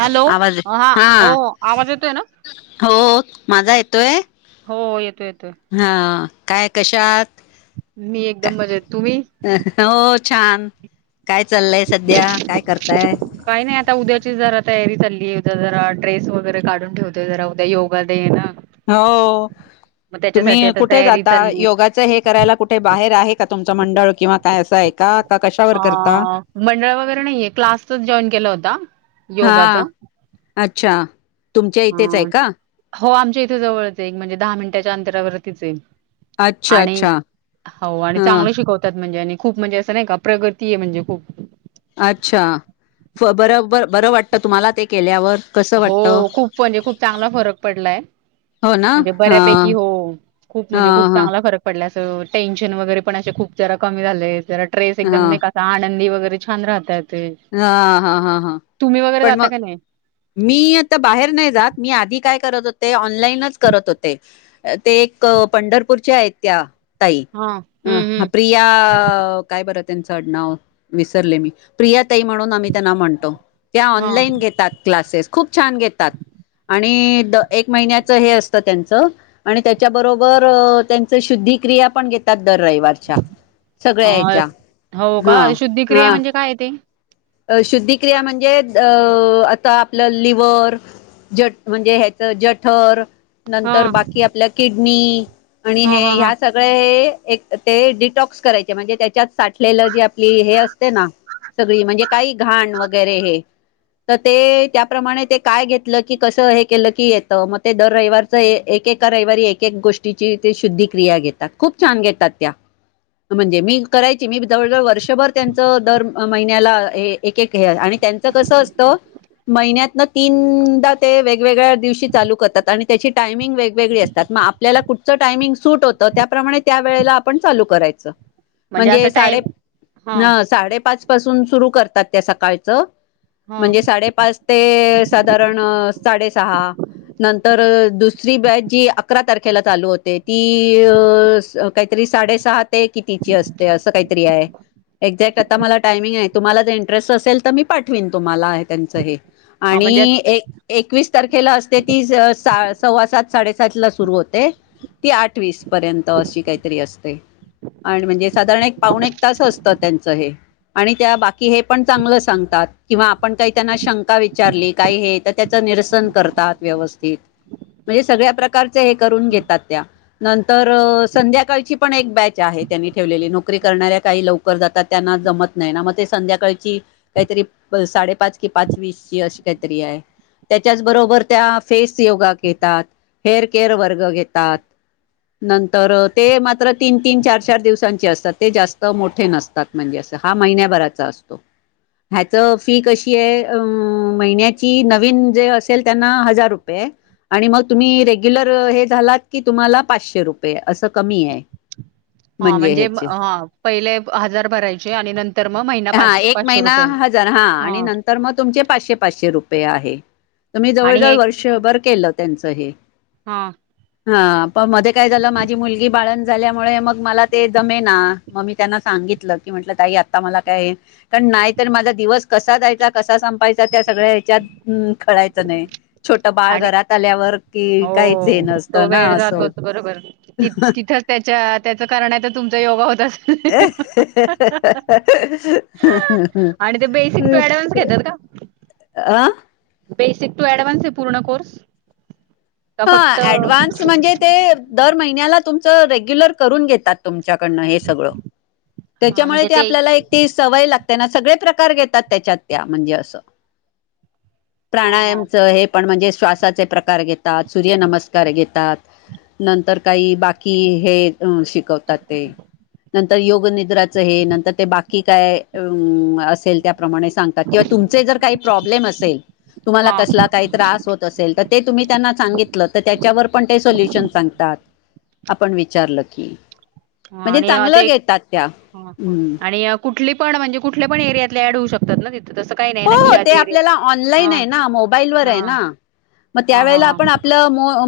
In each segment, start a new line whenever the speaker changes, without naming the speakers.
Hello
आवाज आहे
हो
हा
हो आवाज येतोय ना
हो माझा येतोय
ते
हा काय कशात
मी
का
एकदम बर तुम्ही
हो छान काय चाललंय सध्या काय करताय
काही नाही आता उद्याची जरा तयारी चालली जरा ड्रेस वगैरे काढून ठेवतेय जरा उद्या योगा दे ना
हो
मग त्याच्यासाठी
तुम्ही
आता
कुठे
तयारी
जाता
चालली आहे.
योगाच हे करायला कुठे बाहेर आहे का तुमचं मंडळ किंवा काय असं आहे का का कशावर करता
अ मंडळ वगैरे नाहीये क्लासच जॉईन केला होता योगाचा
हा अच्छा तुमच्या
अ,
इथेच आहे का
हो आमच्या इथं जवळच आहे म्हणजे दहा मिनिटाच्या अंतरावरतीच आहे
अच्छा
आणि
अच्छा
हो आणि
हा
चांगलं शिकवतात म्हणजे आणि खूप म्हणजे असं नाही का प्रगती आहे म्हणजे खूप
अच्छा बर बर वाटतं तुम्हाला ते केल्यावर कसं
हो
वाटत
खूप म्हणजे खूप चांगला फरक पडलाय
हो ना
म्हणजे
हा
बऱ्यापैकी हो खूप
हा
म्हणजे खूप
हा
चांगला फरक पडला टेनशन वगैरे पण असे खूप जरा कमी झाले जरा ्रेस एकम
हा
नाही कसा आनंदी वगैर छान राहतात ते
हा हा हा हा
तुम्ही वगैरे
पण
जाता
मग
का नाही
मी आता बाहेर नाही जात मी आधी काय करत होते ऑनलाईनच करत होते ते एक पंढरपूरच्या आहेत त्या ताई
हा हम्म
अ
हम्म
प्रिया काय बरत त्यांचं नाव विसरले मी प्रियताई म्हणून आम्ही त्यांना म्हणतो त्या
हा
ऑनलाईन घेतात क्लासेस खूप छान घेतात आणि द एक महिन्याचं हे असतं त्यांचं आणि त्याच्याबरोबर त्यांच शुद्धिक्रिया पण घेतात दर रविवारच्या सगळ्या
अ
यायच्या
हो का
हा
शुद्धिक्रिया
हा
म्हणजे काय आहे ते
अ शुद्धिक्रिया म्हणजे आता आपलं लिवर्ह ज म्हणजे ह्याच जठर
हा
नंतर बाकी आपल्या किड अग म आणि
हा
हे
हा हा
ह्या सगळ्या हे एक ते डिटॉक्स करायचे म्हणजे त्याच्यात साठलेलं जे हे असते ना सगळी म्हणजे काही घाण वगैरे हे तर ते त्याप्रमाणे ते काय घेतलं की कसं हे केलं की येतं मग ते दर रविवारच एकका रविवारी एकक गोष्टीची ते शुद्धिक्रिया घेतात खूप छान घेतात त्या म्हणजे मी करायची मी जवळ जवळ वर्षभर त्यांच दर महिन्याला एक एक हे आणि त्यांचं कसं असतं महिन्यात ना तीनदा ते वेगवेगळ्या दिवशी चालू करतात आणि त्याची टायमिंग वेगवेगळी असतात मग आपल्याला कुठचं टायमिंग सूट होतं त्याप्रमाणे त्या वेळेला आपण चालू करायचं
असं
म्हणजे सा
टाईम हा
पाच सुरू कर ात त्या सकाळचं
हा
णजे सा पाच साधण न द ब अक तारेला चाल त काहीतात कि तिची असते अस काहीतरी आहे एक्ॅक्ट ता मला टायमिंग आहे तुमला ड्रेस असेल तर मी पाठवीन तुमला हे
हा म्हणजे
आणि एकस तारखेला असते ती सव्वा सात साडेसात ला सुरू होते ती आठ वस पर्यंत अशी काहीतरी असते आणि म्हणजे साधारण एक पाऊण एक तास असतं त्यांचं हे आणि त्या बाकी हे ण चांगलं सांगतात किंवा आपण काही त्यांना शंका विचारली काही हे तर त्याच निरसन करतात व्यवस्थित म्हणजे सगळ्या प्रकारचे हे करून घेतात त्या नंतर संध्याकाळची पण एक बॅच आहे त्यांनी ठेवलेली नोकरी करणाऱ्या काही लवकर जातात त्यांना जमत नाही ना मग ते संध्याकाळ काहीतरी साडेपाच कि पाच वीस ची अशी काहीतरी आहे त्याच्याच बरोबर त्या फेस योगा घेतात हेअर केअर वर्ग घेतात नंतर ते मात्र तीन तीन चार चार दिवसांचे असतात ते जास्त मोठे नसतात म्हणजे अस हा महिन्याभराचा असतो ह्याच फी कशी आहे महिन्याची नवीन जे असेल त्यांना हजार रुपये आणि मग तुम्ही रेग्युलर हे झालात की तुम्हाला पाचशे रुपये असं कमी आहे
हा म्हणजे पहिले हजार भरायचे आणि नंतर मग महिना
हा
पाचशे
एक
पाचशे
महिना
रुपये
हजार हा आणि नंतर मग तुमचे पाचशे पाचशे रुपये आहे तुम्ही जवळ
आणि हे
जवळ वर्षभर केल त्यांचं हे
हा
हा पण मध्ये काय झालं माझी मुलगी बाळण झाल्यामुळे मग मला ते जमेना मगी त्यांना सांगितलं की म्हटलं ताई आता मला काय कारण नाही तर माझा दिवस कसा जायचा कसा संपायचा त्या सगळ्या ह्याच्यात कळायचं नाही छोटं बाळ
आणि
घरात आल्यावर कि
हो
काहीच हे
तो
नसतं ना
वेळ
असं
जातोच
होत
बरोबर त तिथ त्याच्या त्याच कारण आहे तर तुमच योग होत असेल. आणि ते बेसिक टू ऍडव्हान्स घेतात का?
ह का
बेसिक टू ऍडव्हान्स आहे पूर्ण कोर्स का फक्त
हा डवान्स म्हणजे ते द महिन्या तुमचं रेग्युलर करून घेतात तु त्यामुळे
म्हणजे ते
आपल्या सय ला त्यांना सगळे प्रकार घेतात त्याच्यात त्या म्हणजे असं
हा हा
प्राणायामच हे पण म्हणजे शवास प्रकार घेत सूर्य नमस्कार घेतात नंतर काही बाकी हे अ शिकवतात ते नंतर योग नि ्र हे नंतर ते बाकी काय असेल त्या क त ज का प्रब्मे
हा
तुमला क त होत असेल ते तुमही त्यांना सांगितलं त्याच्यावर पण ते सल्युशन सांगतात आपण विचारलं की
ह
म्हणजे
आणि
चांगलं
ते
घेतात त्या हम्म
आणि कुठ कुठ पणे कुठल्याण एरियात ड होऊ शकत ना ते
हो ते आपल्याला ऑनलाईन आहे ना मोबाईलवर आहे
हा
मग त्या
हा
वळे
हा
आपण आप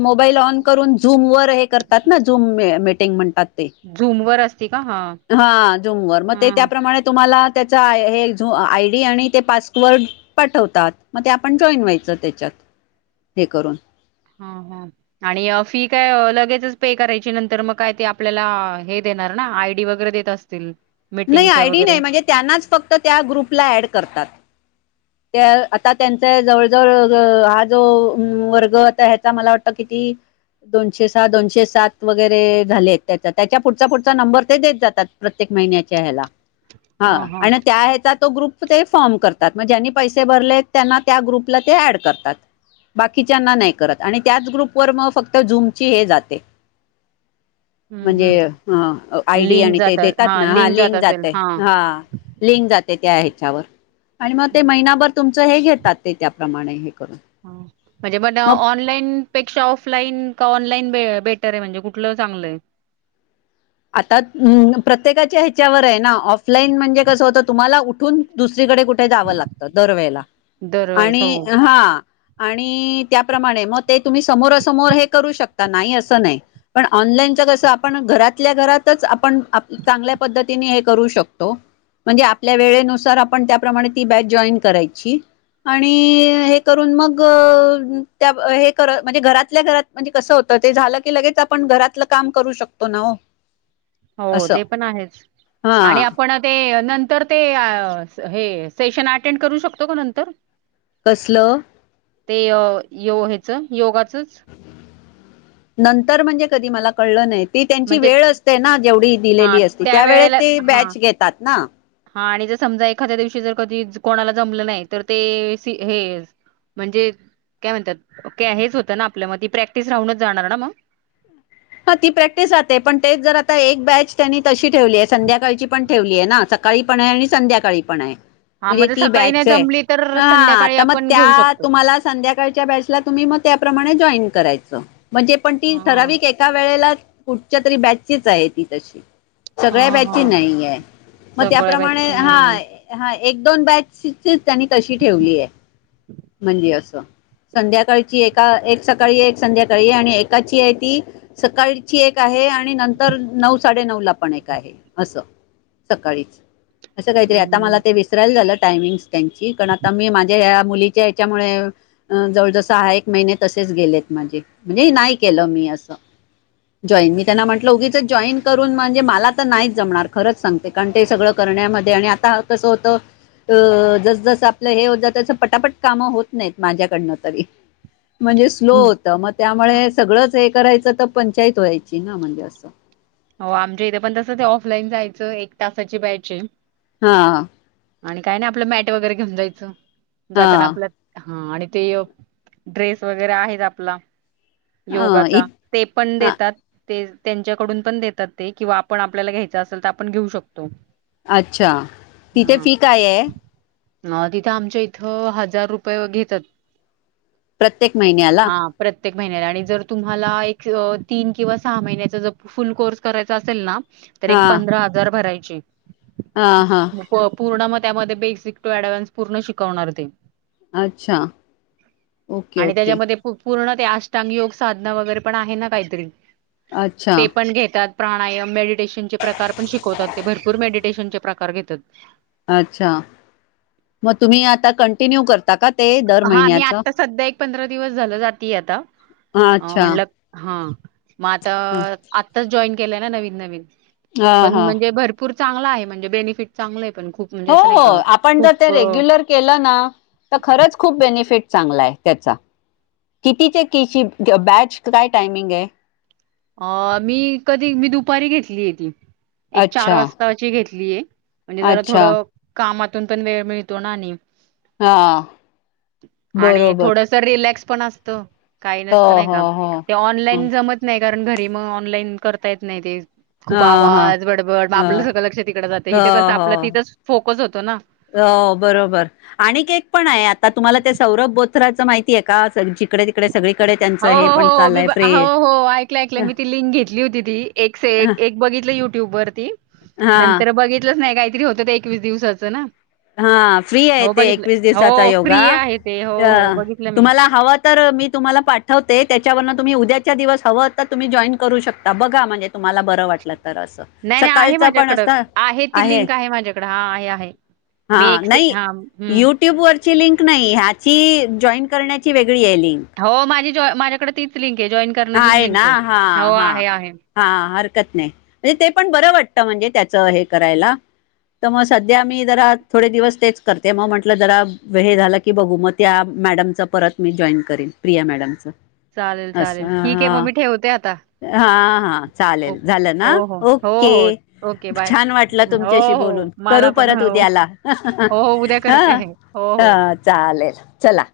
मोबाईल ऑन करून झूम व हे करतात ना जूम मीटींग म्हणतात
झूम वर असती का हा
हा जुमवरर मग ते
हा
त्याप्रमाणे तुम्हाला त्याचा हे झ आय डी आणि ते पासवर्ड पाठवतात मग ते आपण जॉईन व्हायचं त्याच्यात हे करून
ह हा आणि फी काय लगेचच पे करायची नंतर मग काय ते आपल्याला हे देणार ना आय डी वगैरे देत असतील
नाही
मीटिंगच
आयडी
वगैरे
नाही म्हणजे त्यांनाच फक्त त्या ग्रुपला ऍड करतात त्या आता त्यांचा जवळ जवळ हा जो वर्ग आता ह्याचा मला वाटत किती दोनशे सहा दोनशे सात वगैरे झाले आहेत त्याचा त्याच्या पुढचा पुढचा नंबर ते देत जातात प्रत्येक महिन्याच्या ह्याला हा आणि त्या ह्याचा तो ग्रुप ते फॉर्म करतात म्हनी प भरले त्यां त्या ग्रुपला ड करतात बात आणि त्याच ग्रुप व मक्त जम जे
हम्म हम्म
म्हणजे आयडी
लिंक
आणि ते
जात
देतात ना हा
जात
लिंक
असेल
जाते हा लिंक जाते त्या ह्याच्यावर आणि मग ते
हम्म,
महिनाभर तुमच हे घेतात ते त्याप्रमाणे करून
म्हणजे पण
मग
ऑनलाईन पेक्षा ऑफलान ऑनलाईन ब बेटर आहे म्हणजे कुठलं चांगलंय
आता प्रत्येकाच्या ह्याच्यावर आहे ना ऑफलाईन म्हणजे कसं होतं तुम्हाला उठून दुस कुठे जाव लागत दरवे
दरवेळेस हो
आणि हा आणि त्याप्रमाणे मग ते तुम्ही समोरासमोर हे करू शकता नाही असं नाही पण ऑनलाईनच कसं आपण घरात ल्या घरातच आपण चांगल्या पद्धतीने हे करू शकतो म्हणजे आपल्या वेळेनुसार आपण त्यापमाणे ती बॅच जॉईन करायची आणि हे करून मग त्या म्हणज घरातल्या घरात म्हणजे कस होत ते झालं की लगेच आपण घरातलं काम करू शकतो ना
हो
असं
ते पण आहेच
हा
आणि आपण ते नंतर ते हे सेशन अटेंड करू शकतो का नंतर
कसलं
ते यो ह्याच योगात
नंतर म्हणजे कधी मला कळलं नाही ती त्यांची
म्हणजे
वेळ असते ना जेवढी
हा
दिलेली असते त्या वेळ
वेळेला
ते
हा
बॅच घेतात ना
हा आणि जर समजा एखाद्या दिवशी जर कधी कोणाला जमलं नाही तर ते हे म्हणजे काय म्हणतात हेच होतं ना आपल्या म प्रॅक्टिस राहूनच जाणार ना मग
हा ती प्रॅक्टिस जाते पण तेच जर आता एक बॅच त्यांनी तशी ठेवली आहे संध्याकाळची पण ठेवली आहे ना सकाळी पण आहे आणि संध्याकाळी पण आहे
हा
म्हणजे ती
सकाळी नाही
बॅच आहेा
जमली तर संध्याकाळी
आता मग
आपण घेऊ
त्या
शकतो
तुम्हाला संध्याकाळच्या बॅचला तुम्ही मग त्याप्रमाणे जॉईन करायचं म्हणजे पण ती
हा
ठरावीिक आहे वेळे कुठच्या तरी बॅचीच आहे ती तशी
हा
सगळ्या
हा हा
बॅची नाही आहे मग
सगळ्या
त्याप्रमाणे
बॅचची नाही
हा हा एक दोन बॅच त्यांनी तशी ठेवली आहे म्हणजे असं संध्याकाळची एका एक सकाळी एक संध्याकाळी आणि एकाची आहे ती सकाळची एक आहे आणि नंतर नऊ साडे नऊ ला पण एक आहे असं सकाळीच असं काहीतरी आता
हम्म,
मला ते विसरायला झालं टायमिंग त्यांची कारण आता मी माझ्या या मुलीच्या याच्यामुळे जवळजस हहा एक महिने तसेच गेलेत माझे म्हणजे नाही केलं मी असं जॉईन मी त्यांना म्हटलं उगीच जॉईन करून म्हणजे मला तर नाहीच जमणार खरंच सांगते कारण ते सगळं करण्यामध्ये आणि आता कसं होत अ जस जस आपलं हे हो त पटापट काम होत नाहीत माझ्याकडन तरी म्हणजे स्लो
हम्म.
होत मग त्यामुळे सगळंच एक करायचं तर पंचायत व्हायची ना म्हणजे असं
हो आमच्या इथे पण तसं ते ऑफलाईन जायचं एक तासाची पा्यायज
हा
आणि काय नाही आपलं मॅट वगैरे घेऊन जायचं. जाताना
हा
आपल्या. हा आणि ते ड्रेस वगैरे आहेत आपला.
ह इ
योगाचा ते पण देतात. ते त्यांच्याकडून पण देतात ते किंवा आपण आपल्याला घ्यायच असेल तर आपण घेऊ शकतो
अच्छा. तिथे फी काय आहे.
अ तिथं आमच्या इथं हजार रुपये घेतात.
प्रत्येक महिन्याला.
हा प्रत्येक महिन्याला आणि जर तुम्हाला एक तीन किंवा सहा महिन्याचा जर फुल कोर्स करायचा असेल ना तर
हा
एक पंधरा हजार भराय चे.
हा. हा
पूर्ण त्यामध्ये बेसिक टू अँडव्हान्स पूर्ण शिकवणार ते.
अच्छा ओके
आणि
ओके.
त्याच्यामध्ये पूर्ण ते अष्टांग योग साधना वगैरे पण आहे ना काहीतरी.
अच्छा
ते पण घेतात. प्राणायाम मेडी- मेडिटियशन चे प्रकार पण शिकतात ते भरपूर मेडि मेडिटियशनचे प्रकार घेतात.
अच्छा मग तुम्ही आता कंटिन्यू करता का. ते दर
हा मी
महिन्याचं.
आता सध्या एक पंधरा दिवस झालं जातीये आता. अ
अच्छा
म्हटलं हा मग आता
हा
आताच जॉईन. केलंय ना नवीन नवीन. पण
हा
म्हणजे भरपूर. चांगला आहे म्हणजे बेनिफिट चांगलं. पण खूप म्हणजे
हो
असं नाही
हो
का
आपण जर ते
खूप
रेग्युलर केलं ना तर खरंच खूप बेनिफिट. फिट चांगला आहे त्याचा किती ते किती बॅच काय टायमिंग आहे.
अ मी कधी मी दुपारी घेतली आहे ती. एक चार
अच्छा,
वाजताची घेतली. घेतलीये. म्हणजे जरा
अच्छा,
थोडं कामात. तुन पण वेळ मिळतो ना आणि.
हा
आणि
बरोबर.
थोडस रिलॅक्स पण असतं काही
हो,
नसत नाही
हो,
का
हो.
ते
हो
ऑनलाईन जमत नाही कारण घरी मग ऑनलाईन करता येत नाही ते खूप
हा, हा,
आवाज बडबड आपलं
हा.
सगळं लक्षात तिकडडे जातं
हो,
इिथे कस आपलं
हो,
तिथं फोकस होतं ना
हो बरोबर आणि अनिकेत पण आहे आता तुम्हाला त्या सौरभ बोथराचं माहिती आहे का जिकडे तिकडे सगळी
हो हो हो मी हो हो ऐकलं ऐकलं मी ती लिंक घेतली होती ती
हा,
एक बघितलं युट्यूब वर ती
हा,
नंतर बघितलंच नाही काहीतरी होत एकवीस दिवसाचं ना
हा फ्री आहे
हो
ते
बघितलं
एकवीस दिवसाचा
हो
योगा
फ्री आहे ते हो हो बघितलं मी
तुम्हाला हवं तर मी तुम्हाला पाठवते त्याच्यावरं तुम्ही उद्याच्या दिवस हवं तर तुम्ही जॉईन करू शकता बघा म्हणजे तुम्हाला बरं वाटलं तर असं
नाही नाही आहे
सकाळचं पण
माझ्याकडं
असतं
आहे ती लिंक आहे माझ्याकडें हा आहे आहे
हा
मी एक से
नाही
हा हम्म
युट्युबवररची लिंक नाही ह्याची जॉईन करण्याची वेगळी हाय लिंक
हो माझी माझ्याकडे तीच लिंक आहे. जॉइन करण्याचीच
आहे
लिंक
ना हा
हो,
हा
आहे, आहे.
हा हरकत नाही ते पण बरं वाटत म्हणजे त्याच हे करायला तर मग सध्या मी जरा थोडे दिवस तेच करते मग म्हंटलं जरा हे झालं की बघू मग त्या मॅडमच परत मी जॉईन करेन प्रिया मॅडमच
चालेल चालेल
ह
ठीक आहे मग मी ठेवते आता.
ह हा हा चालेल
ओके.
झालं ना
हो, हो. हो,
ओके
हो. Okay bye.
छान वाटलं
हो,
तुमच्याशी
हो.
बोलून
मला
करू
पण
परत
हो.
उद्याला
हो, हो. उद्या
हा
करते. हो,
ह
हो.
चालेल चला